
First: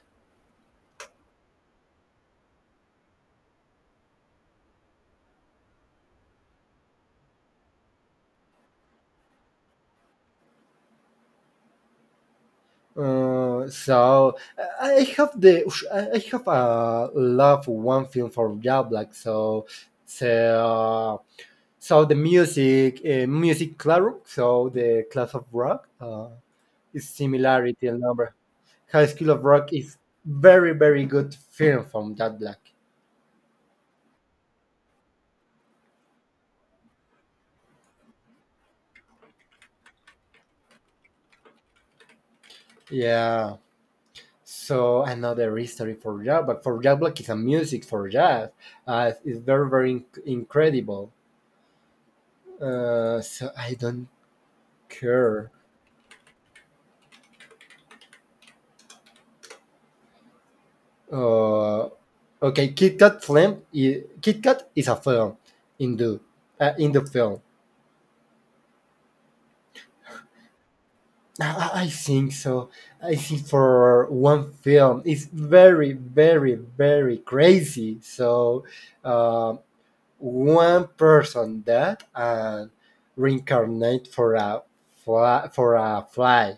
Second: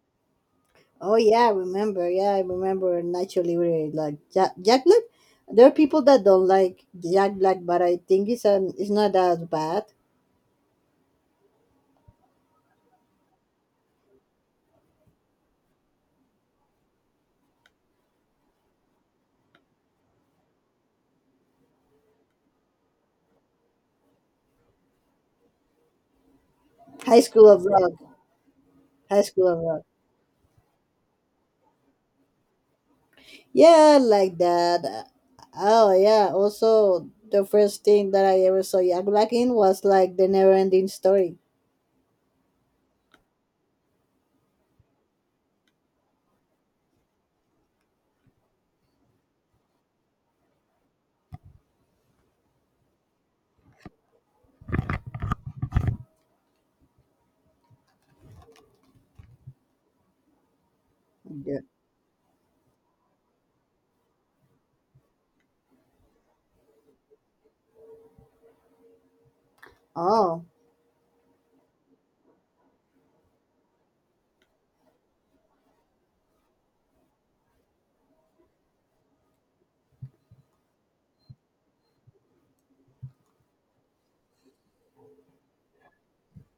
S2: Oh yeah, I remember. Yeah, I remember Nacho Libre like Jack Black. There are people that don't like Jack Black, but I think it's an it's not as bad.
S1: So I have the, I have a love one film from Jack Black. So so the music, music, claro, so the class of rock, its
S2: High School of
S1: similarity
S2: Rock.
S1: and number. High
S2: High
S1: School of
S2: School of
S1: Rock
S2: Rock.
S1: is very, very good film from Jack Black.
S2: Yeah, like that. Oh yeah. Also, the first thing that I ever saw Yak Black in was like the never-ending story.
S1: Yeah. So another history for Jack Black. For Jack Black is a music for jazz. It's very, very incredible. So I don't care.
S2: Yeah.
S1: Uh, okay, Kit Kat film. Kit Kat is a film. Indo, in the film.
S2: Oh,
S1: I think so. I think for one film, it's very, very, very crazy. So, um, one person that and reincarnate for a fly,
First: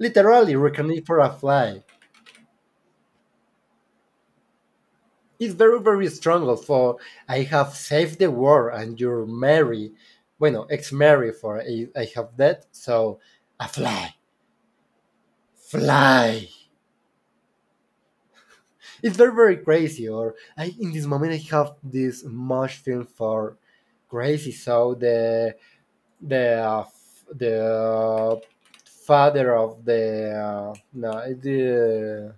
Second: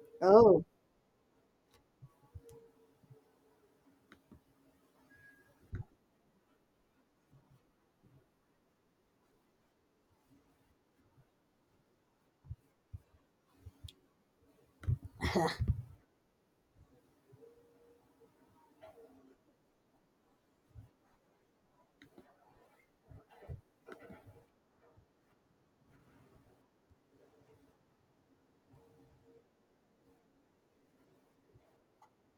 S1: literally
S2: oh,
S1: reincarnate for a fly. It's very, very strong. For I have saved the world, and you're Mary, bueno, ex Mary. For I have that. So, a fly, fly. It's very, very crazy. Or I, in this moment, I have this much film for crazy. So the the, father of the, no the,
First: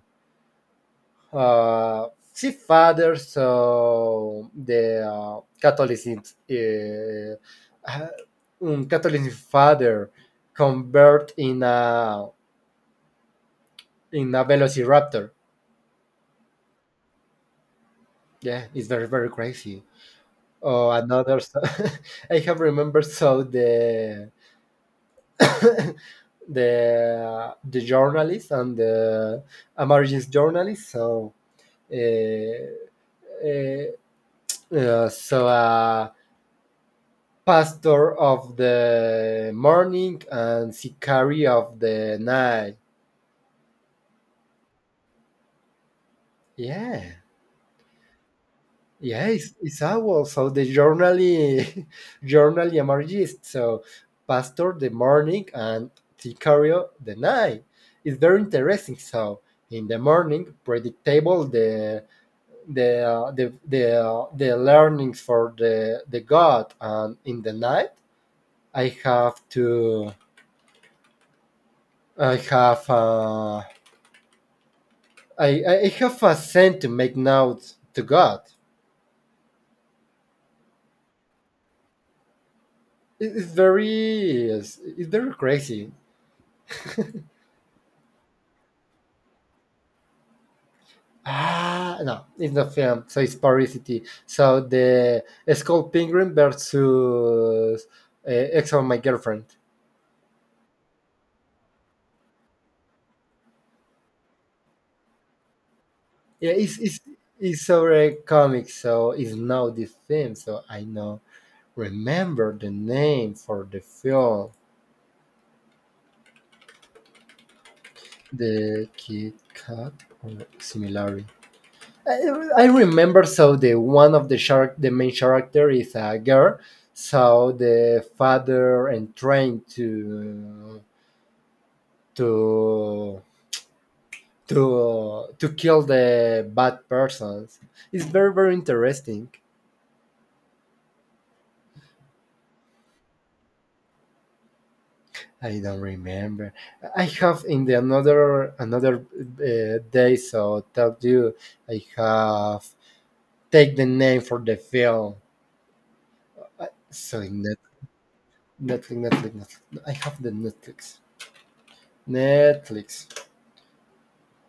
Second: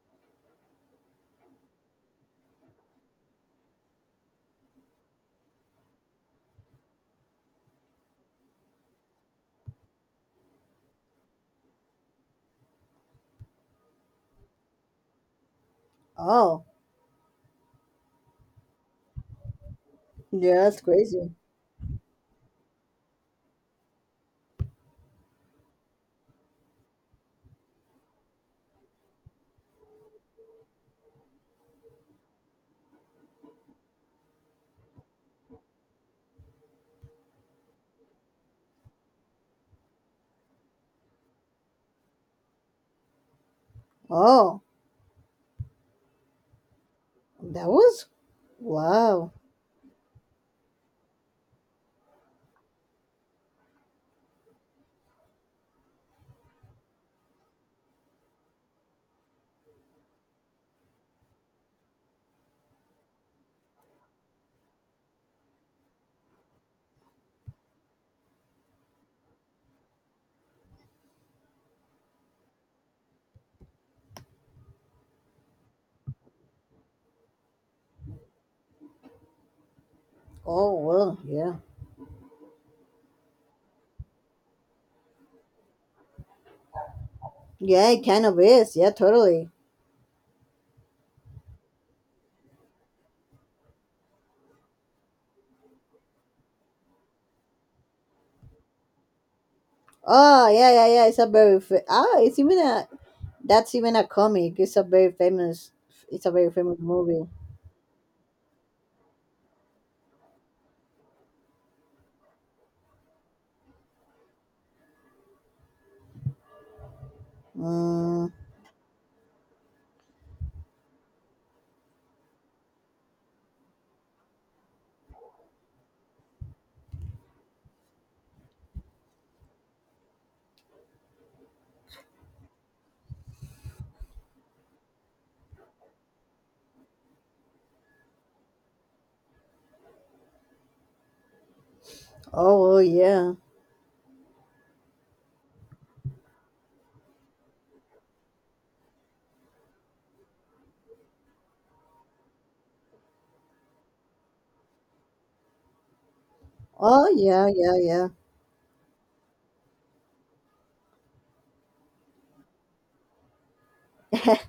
S1: see father. So the, Catholicism. Uh, uh, Catholic father convert in a, velociraptor.
S2: oh.
S1: Yeah, it's very very crazy.
S2: Yeah, that's
S1: Oh,
S2: crazy.
S1: another. I have remembered so the the journalist and the emergency journalist. So uh, uh, uh, so uh, pastor of the morning and sicari of the night.
S2: Oh,
S1: Yeah.
S2: that was
S1: Yeah,
S2: wow.
S1: it's owl. So the journally, journally emergist. So pastor the morning and Sicario the night. It's very interesting. So in the morning, predictable the, the learnings for the god, and in the night, I have to I have, I have a sense to make notes to God.
S2: Oh well, yeah,
S1: It's very, it's very crazy.
S2: yeah. It kind of is. Yeah, totally.
S1: Ah, no, it's not film, so it's parasity. So the it's called Penguin versus, uh, Ex on My Girlfriend.
S2: Oh yeah, yeah, yeah. It's a very fa- ah. It's even a that's even a comic. It's a very famous. It's a
S1: Yeah,
S2: very famous movie.
S1: it's over a comic, so it's now this film. So I know remember the name for the film,
S2: Mm,
S1: the Kid Cat or similarly. I, I remember. So the one of the shark, the main character is a girl. So the father and trying to to kill the bad persons. It's very very interesting.
S2: oh well, yeah.
S1: I don't remember. I have in the, another, day, so tell you I have take the name for the film.
S2: Oh
S1: Sorry,
S2: yeah, yeah,
S1: Netflix, Netflix. I have the Netflix. Netflix.
S2: yeah.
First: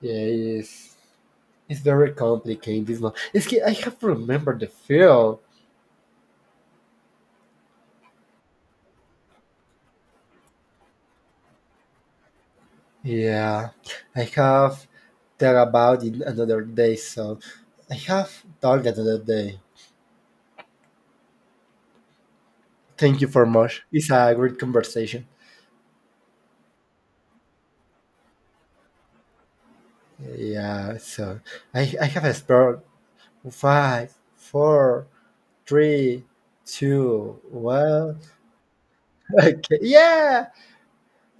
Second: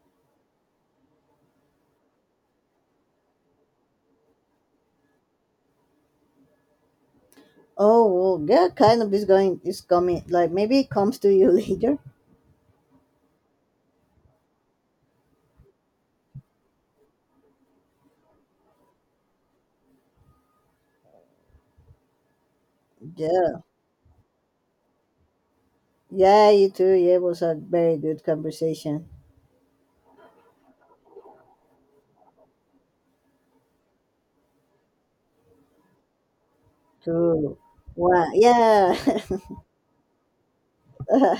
S1: Yeah, it's very complicated. This one. It's, que I have remembered the film.
S2: Oh, well, yeah, kind of is going is coming. Like maybe it comes to you later.
S1: Yeah, I have thought about it another day, so I have talked another day. Thank you for
S2: Yeah,
S1: much. It's a great conversation.
S2: yeah, you too. Yeah, it was a very good conversation.
S1: Yeah, so I have explored five, four, three, two,
S2: Two,
S1: one.
S2: one, yeah.
S1: Okay, yeah,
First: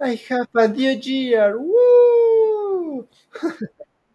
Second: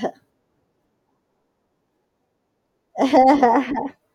S1: I have a new year. Woo!